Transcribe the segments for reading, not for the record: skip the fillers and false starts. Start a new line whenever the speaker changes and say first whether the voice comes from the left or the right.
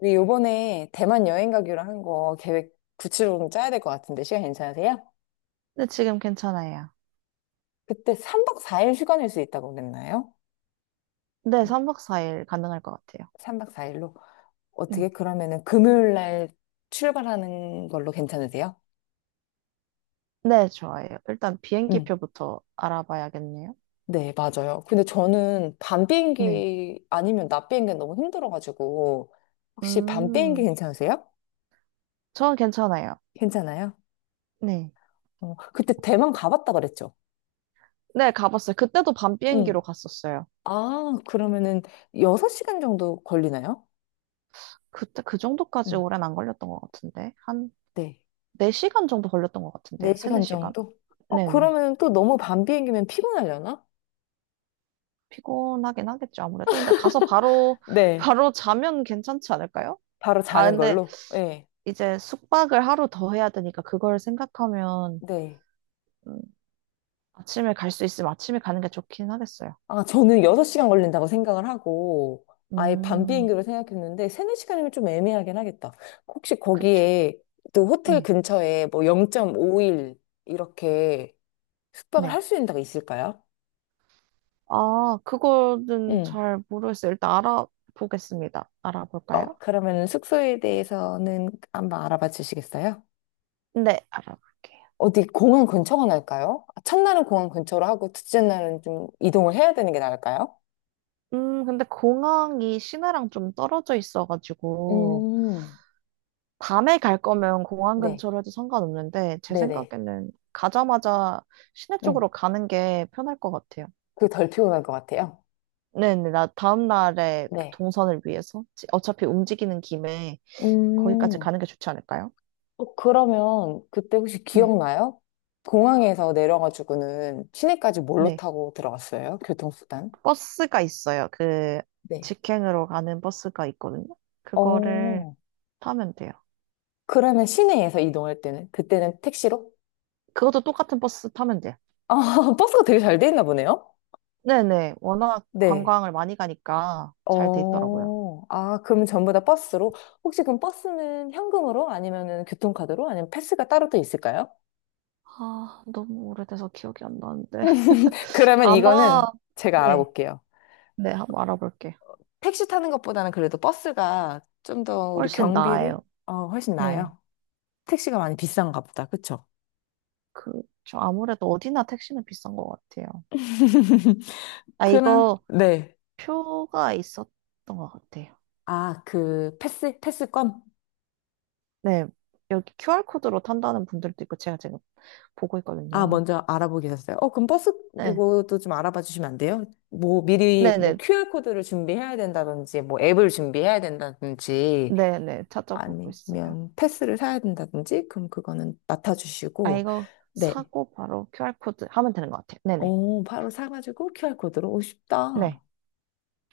left: 우리 요번에 대만 여행 가기로 한 거 계획 구체적으로 좀 짜야 될 것 같은데 시간 괜찮으세요?
right: 네, 지금 괜찮아요.
left: 그때 3박 4일 휴가 낼 수 있다고 그랬나요?
right: 네, 3박 4일 가능할 것 같아요.
left: 3박 4일로. 어떻게
right: 네.
left: 그러면은 금요일 날 출발하는 걸로 괜찮으세요?
right: 네, 좋아요. 일단
left: 음.
right: 비행기표부터 알아봐야겠네요.
left: 네, 맞아요. 근데 저는 밤
right: 네.
left: 비행기 아니면 낮 비행기는 너무 힘들어가지고 혹시 밤 비행기
right: 음,
left: 괜찮으세요?
right: 저는 괜찮아요.
left: 괜찮아요?
right: 네.
left: 어, 그때 대만 가봤다 그랬죠?
right: 네, 가봤어요. 그때도 밤
left: 응.
right: 비행기로 갔었어요.
left: 아, 그러면은 6시간 정도 걸리나요?
right: 그때 그 정도까지
left: 응,
right: 오랜 안 걸렸던 것 같은데. 한
left: 네.
right: 4시간 정도 걸렸던 것 같은데요. 3,
left: 4시간
right: 4시간?
left: 정도? 어,
right: 네네.
left: 그러면 또 너무 밤 비행기면 피곤하려나?
right: 피곤하긴 하겠죠, 아무래도. 근데 가서 바로,
left: 네.
right: 바로 자면 괜찮지 않을까요?
left: 바로
right: 아,
left: 자는
right: 근데
left: 걸로? 네.
right: 이제 숙박을 하루 더 해야 되니까 그걸 생각하면
left: 네.
right: 음, 아침에 갈 수 있으면 아침에 가는 게 좋긴 하겠어요.
left: 아, 저는 6시간 걸린다고 생각을 하고, 아예 밤
right: 음,
left: 비행기로 생각했는데, 3, 4시간이면 좀 애매하긴 하겠다. 혹시
right: 그쵸.
left: 거기에, 또 호텔
right: 네,
left: 근처에 뭐 0.5일 이렇게 숙박을 할
right: 네.
left: 수 있는 데가 있을까요?
right: 아, 그거는
left: 응.
right: 잘 모르겠어요. 일단 알아보겠습니다. 알아볼까요?
left: 어, 그러면 숙소에 대해서는 한번 알아봐 주시겠어요?
right: 네, 알아볼게요.
left: 어디 공항 근처가 나을까요? 아, 첫날은 공항 근처로 하고 둘째 날은 좀 이동을 해야 되는 게 나을까요?
right: 근데 공항이 시내랑 좀 떨어져 있어가지고,
left: 음,
right: 밤에 갈 거면 공항
left: 네,
right: 근처로 해도 상관없는데, 제
left: 네네.
right: 생각에는 가자마자 시내
left: 음,
right: 쪽으로 가는 게 편할 것 같아요.
left: 그게 덜 피곤할 것 같아요.
right: 네네, 나 다음 날에 그
left: 네.
right: 동선을 위해서 어차피 움직이는 김에 거기까지
left: 음,
right: 가는 게 좋지 않을까요?
left: 어, 그러면 그때 혹시
right: 네.
left: 기억나요? 공항에서 내려가지고는 시내까지 뭘로
right: 네.
left: 타고 들어갔어요? 교통수단?
right: 버스가 있어요. 그
left: 네.
right: 직행으로 가는 버스가 있거든요. 그거를
left: 어,
right: 타면 돼요.
left: 그러면 시내에서 이동할 때는? 그때는 택시로?
right: 그것도 똑같은 버스 타면 돼요.
left: 아, 버스가 되게 잘 돼 있나 보네요?
right: 네네. 워낙
left: 네.
right: 관광을 많이 가니까 잘 돼 있더라고요.
left: 어, 아, 그럼 전부 다 버스로? 혹시 그럼 버스는 현금으로? 아니면은 교통카드로? 아니면 패스가 따로 또 있을까요?
right: 아, 너무 오래돼서 기억이 안 나는데.
left: 그러면
right: 아마,
left: 이거는 제가
right: 네.
left: 알아볼게요.
right: 네, 한번 알아볼게요.
left: 택시 타는 것보다는 그래도 버스가 좀 더 우리
right: 훨씬
left: 경비를
right: 나아요.
left: 어, 훨씬
right: 네.
left: 나아요. 택시가 많이 비싼가 보다. 그쵸?
right: 그, 저 아무래도 어디나 택시는 비싼 것 같아요. 아,
left: 그럼,
right: 이거
left: 네.
right: 표가 있었던 것 같아요.
left: 아, 그 패스? 패스권?
right: 네. 여기 QR코드로 탄다는 분들도 있고, 제가 지금 보고
left: 아,
right: 있거든요.
left: 먼저 알아보게 됐어요. 어, 그럼 버스
right: 네.
left: 이것도 좀 알아봐 주시면 안 돼요? 뭐 미리 뭐
right: 네네,
left: QR코드를 준비해야 된다든지, 뭐 앱을 준비해야 된다든지,
right: 네네, 찾아보고 있어요.
left: 아니면 패스를 사야 된다든지, 그럼 그거는
right: 아,
left: 맡아주시고,
right: 이거
left: 네.
right: 사고 바로 QR코드 하면 되는 것 같아요. 네네,
left: 어, 바로 사가지고 QR코드로 오,
right: 네,
left: 쉽다.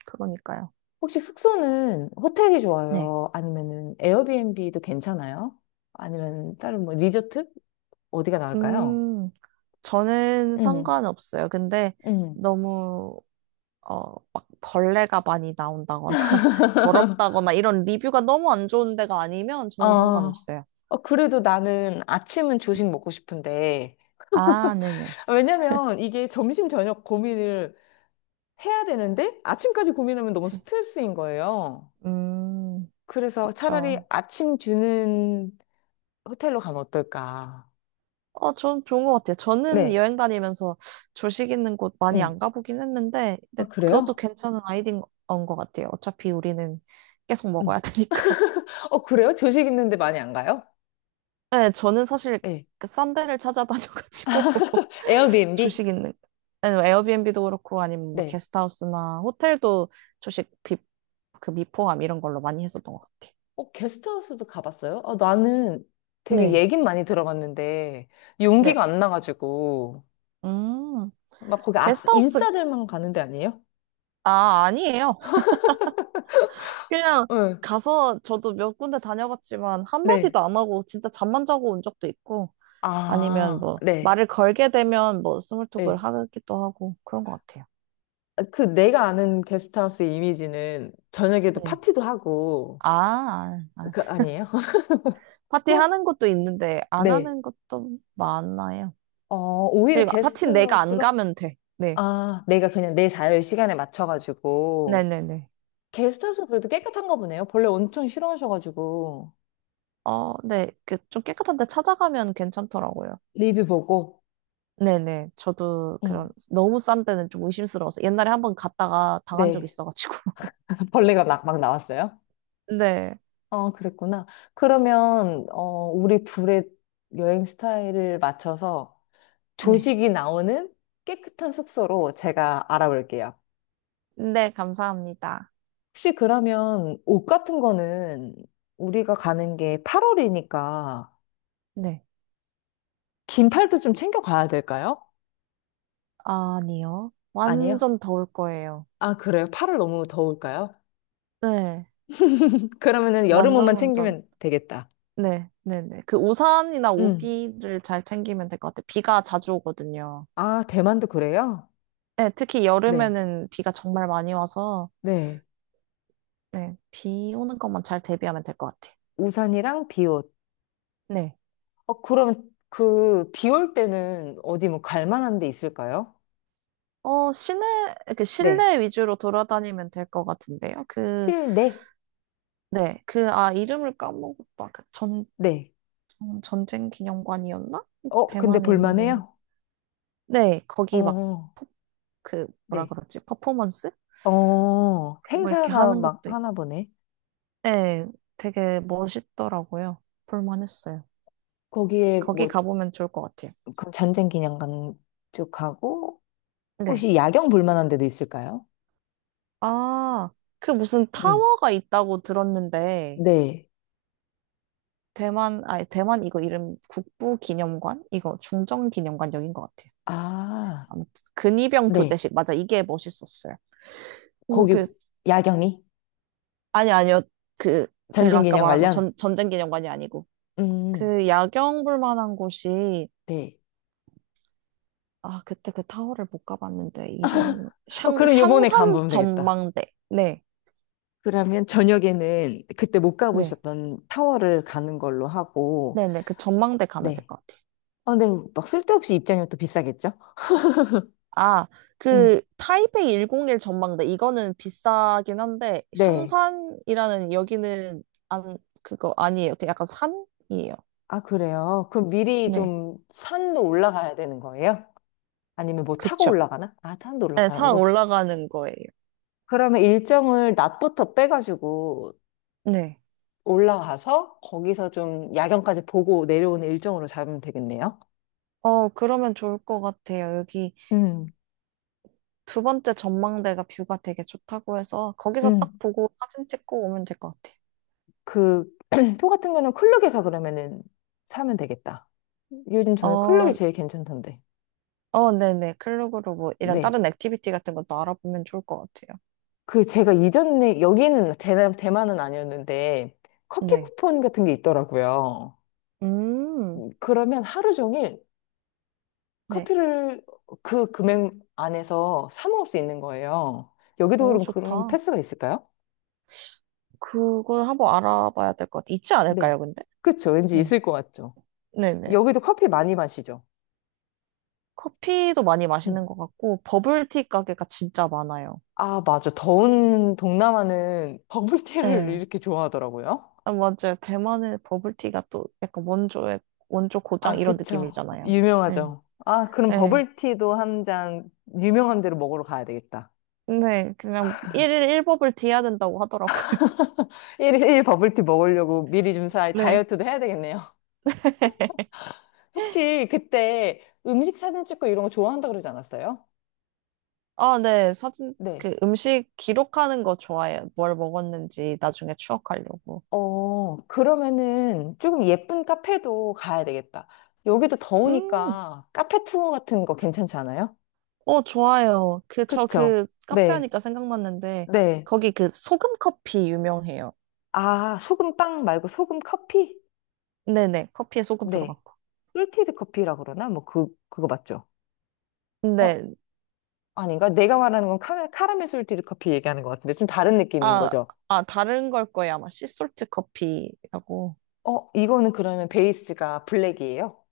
right: 그러니까요.
left: 혹시 숙소는 호텔이
right: 네.
left: 좋아요? 아니면은 에어비앤비도 괜찮아요? 아니면 다른 뭐 리조트? 어디가 나을까요?
right: 음, 저는
left: 음,
right: 상관없어요. 근데
left: 음.
right: 너무, 막 벌레가 많이 나온다거나 더럽다거나 이런 리뷰가 너무 안 좋은 데가 아니면 저는
left: 아,
right: 상관없어요.
left: 어, 그래도 나는 아침은 조식 먹고 싶은데,
right: 아, 네네.
left: 아, 왜냐면 이게 점심 저녁 고민을 해야 되는데 아침까지 고민하면 너무
right: 그치.
left: 스트레스인 거예요.
right: 음,
left: 그래서 차라리
right: 그쵸.
left: 아침 주는 호텔로 가면 어떨까?
right: 어, 전 좋은 것 같아요. 저는
left: 네.
right: 여행 다니면서 조식 있는 곳 많이
left: 응,
right: 안 가보긴 했는데,
left: 아,
right: 근데 그것도
left: 그래요?
right: 괜찮은 아이디어인 것 같아요. 어차피 우리는 계속
left: 응,
right: 먹어야 되니까.
left: 어, 그래요? 조식 있는데 많이 안 가요?
right: 네, 저는 사실
left: 네.
right: 그 싼 데를 찾아다녀가지고
left: 에어비앤비?
right: 조식 있는, 아니, 뭐 에어비앤비도 그렇고, 아니면 뭐
left: 네.
right: 게스트하우스나 호텔도 조식 비, 그 미포함 이런 걸로 많이 했었던 것 같아요.
left: 어, 게스트하우스도 가봤어요? 아, 나는 되게
right: 네,
left: 얘긴 많이 들어봤는데,
right: 네.
left: 용기가 안 나가지고,
right: 음,
left: 막 거기
right: 게스트하우스,
left: 인싸들만 가는 데 아니에요?
right: 아, 아니에요. 그냥
left: 응,
right: 가서 저도 몇 군데 다녀봤지만
left: 네,
right: 한마디도 안 하고 진짜 잠만 자고 온 적도 있고 아니면
left: 아,
right: 뭐
left: 네.
right: 말을 걸게 되면 뭐 스몰톡을
left: 예.
right: 하기도 하고 그런 것 같아요.
left: 그 내가 아는 게스트하우스 이미지는 저녁에도
right: 네.
left: 파티도 하고,
right: 아, 아,
left: 그, 아니에요?
right: 파티
left: 응,
right: 하는 것도 있는데 안
left: 네.
right: 하는 것도 많아요.
left: 어, 오히려
right: 그리고 파티는 내가 안
left: 게스트하우스가?
right: 가면 돼. 네.
left: 아, 내가 그냥 내 자유 시간에 맞춰가지고.
right: 네네네.
left: 게스트하우스 그래도 깨끗한가 보네요. 벌레 엄청 싫어하셔가지고.
right: 어, 네. 그 좀 깨끗한 데 찾아가면 괜찮더라고요.
left: 리뷰 보고,
right: 네네. 저도
left: 응.
right: 그런 너무 싼 데는 좀 의심스러워서 옛날에 한 번 갔다가 당한 적이
left: 네.
right: 있어가지고.
left: 벌레가 막, 막 나왔어요?
right: 네.
left: 아, 그랬구나. 그러면, 어, 우리 둘의 여행 스타일을 맞춰서
right: 네.
left: 조식이 나오는 깨끗한 숙소로 제가 알아볼게요.
right: 네, 감사합니다.
left: 혹시 그러면 옷 같은 거는 우리가 가는 게 8월이니까
right: 네.
left: 긴 팔도 좀 챙겨가야 될까요?
right: 아니요.
left: 아니요.
right: 완전 더울 거예요.
left: 아, 그래요? 8월 너무 더울까요?
right: 네,
left: 그러면은 여름
right: 완전
left: 옷만
right: 완전.
left: 챙기면 되겠다.
right: 네, 네, 네. 그 우산이나
left: 음.
right: 우비를 잘 챙기면 될 것 같아요. 비가 자주 오거든요.
left: 아, 대만도 그래요?
right: 네, 특히
left: 네.
right: 여름에는 비가 정말 많이 와서
left: 네.
right: 네, 비 오는 것만 잘 대비하면 될 것 같아요.
left: 우산이랑 비옷.
right: 네.
left: 어, 그러면 그, 비올 때는 어디 뭐 갈 만한 데 있을까요?
right: 어, 시내, 그
left: 네.
right: 실내 위주로 돌아다니면 될 것 같은데요. 그,
left: 실내?
right: 네, 그, 아, 이름을 까먹었다.
left: 네.
right: 전쟁 기념관이었나?
left: 어, 근데
right: 대만에 있는.
left: 볼만해요?
right: 네, 거기 막,
left: 어,
right: 퍼- 그, 뭐라
left: 네.
right: 그러지? 퍼포먼스?
left: 어,
right: 그거 이렇게
left: 행사가
right: 하는
left: 막
right: 것도
left: 하나
right: 있고.
left: 보네.
right: 네, 되게 멋있더라고요. 볼만했어요.
left: 거기에
right: 거기
left: 뭐,
right: 가보면 좋을 것 같아요.
left: 그 전쟁 기념관 쭉 가고,
right: 네.
left: 혹시 야경 볼만한 데도 있을까요?
right: 아, 그 무슨
left: 음.
right: 타워가 있다고 들었는데,
left: 네.
right: 대만, 아니, 대만 이거 이름 국부기념관? 이거 중정기념관 여긴 것 같아요.
left: 아,
right: 아무튼, 근위병
left: 네.
right: 교대식. 맞아, 이게 멋있었어요. 그리고
left: 거기
right: 그,
left: 야경이?
right: 아니, 아니요. 그, 제가
left: 전쟁
right: 아까
left: 기념
right: 말한 거
left: 관련?
right: 전쟁기념관이 아니고,
left: 음,
right: 그 야경 볼 만한 곳이
left: 네.
right: 아, 그때 그 타워를 못 가봤는데,
left: 어, 그럼 요번에
right: 샹산
left: 가보면 되겠다.
right: 전망대. 네,
left: 그러면 저녁에는 그때 못
right: 네.
left: 가보셨던 타워를 가는 걸로 하고,
right: 네네, 그 전망대 가면 될
left: 네.
right: 것 같아요.
left: 아, 근데 막 쓸데없이 입장료 또 비싸겠죠?
right: 아,
left: 음.
right: 그 타이베이 101 전망대. 이거는 비싸긴 한데,
left: 네.
right: 샹산이라는 여기는 안, 그거 아니에요. 그 약간 산이에요.
left: 아, 그래요? 그럼 미리
right: 네,
left: 좀 산도 올라가야 되는 거예요? 아니면 뭐 타고
right: 그쵸.
left: 올라가나? 아, 산도
right: 네, 산
left: 올라가고.
right: 올라가는 거예요.
left: 그러면 일정을 낮부터 빼가지고
right: 네.
left: 올라가서 거기서 좀 야경까지 보고 내려오는 일정으로 잡으면 되겠네요?
right: 어, 그러면 좋을 것 같아요. 여기
left: 음,
right: 두 번째 전망대가 뷰가 되게 좋다고 해서 거기서 딱
left: 음.
right: 보고 사진 찍고 오면 될 것 같아요.
left: 그, 표 같은 거는 클룩에서 그러면은 사면 되겠다. 요즘 저는 클룩이
right: 어,
left: 제일 괜찮던데.
right: 어, 네네. 클로그로 뭐 이런
left: 네.
right: 다른 액티비티 같은 것도 알아보면 좋을 것 같아요.
left: 그 제가 이전에, 여기는 대만, 대만은 아니었는데, 커피
right: 네.
left: 쿠폰 같은 게 있더라고요.
right: 음,
left: 그러면 하루 종일
right: 네.
left: 커피를 그 금액 안에서 사 먹을 수 있는 거예요. 여기도
right: 오,
left: 그럼 그런
right: 좋다.
left: 패스가 있을까요?
right: 그걸 한번 알아봐야 될 것 같아. 있지 않을까요,
left: 네.
right: 근데?
left: 그쵸. 왠지
right: 네.
left: 있을 것 같죠.
right: 네네.
left: 여기도 커피 많이 마시죠.
right: 커피도 많이
left: 응.
right: 마시는 것 같고, 버블티 가게가 진짜 많아요.
left: 아, 맞아. 더운 동남아는 버블티를
right: 네.
left: 이렇게 좋아하더라고요.
right: 아, 맞아요. 대만의 버블티가 또 약간 원조의, 원조 고장
left: 아,
right: 이런
left: 그쵸.
right: 느낌이잖아요. 네.
left: 유명하죠. 아, 그럼
right: 네.
left: 버블티도 한 잔 유명한 데로 먹으러 가야 되겠다.
right: 네. 그냥 일일일버블티 해야 된다고 하더라고요.
left: 일일 버블티 먹으려고 미리 좀 사, 다이어트도 해야 되겠네요.
right: 네.
left: 혹시 그때 음식 사진 찍고 이런 거 좋아한다 그러지 않았어요?
right: 아, 네. 사진,
left: 네.
right: 그 음식 기록하는 거 좋아해요. 뭘 먹었는지 나중에 추억하려고.
left: 어, 그러면은 조금 예쁜 카페도 가야 되겠다. 여기도
right: 음,
left: 더우니까 카페 투어 같은 거 괜찮지 않아요?
right: 어, 좋아요. 그, 저
left: 그쵸?
right: 그 카페
left: 네.
right: 하니까 생각났는데,
left: 네.
right: 거기 그 소금 커피 유명해요.
left: 아, 소금 빵 말고 소금 커피?
right: 네네. 커피에 소금
left: 네.
right: 들어갔고.
left: 솔티드 커피라 그러나? 뭐 그, 그거 맞죠? 어,
right: 근데,
left: 아닌가? 내가 말하는 건 카라멜 솔티드 커피 얘기하는 것 같은데 좀 다른 느낌인
right: 아,
left: 거죠?
right: 아, 다른 걸 거예요. 아마 씨솔트 커피라고.
left: 어, 이거는 그러면 베이스가 블랙이에요?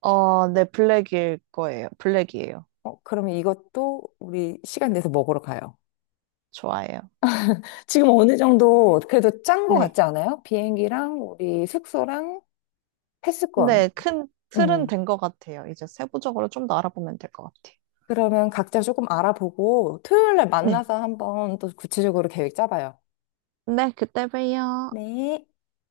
right: 어, 네. 블랙일 거예요. 블랙이에요.
left: 어, 그러면 이것도 우리 시간 내서 먹으러 가요.
right: 좋아해요.
left: 지금 어느 정도 그래도 짠 거
right: 네.
left: 같지 않아요? 비행기랑 우리 숙소랑 패스권.
right: 근데 큰 틀은
left: 음.
right: 된 것 같아요. 이제 세부적으로 좀 더 알아보면 될 것 같아요.
left: 그러면 각자 조금 알아보고 토요일 날
right: 네.
left: 만나서 한번 또 구체적으로 계획 짜봐요.
right: 네, 그때 봬요.
left: 네.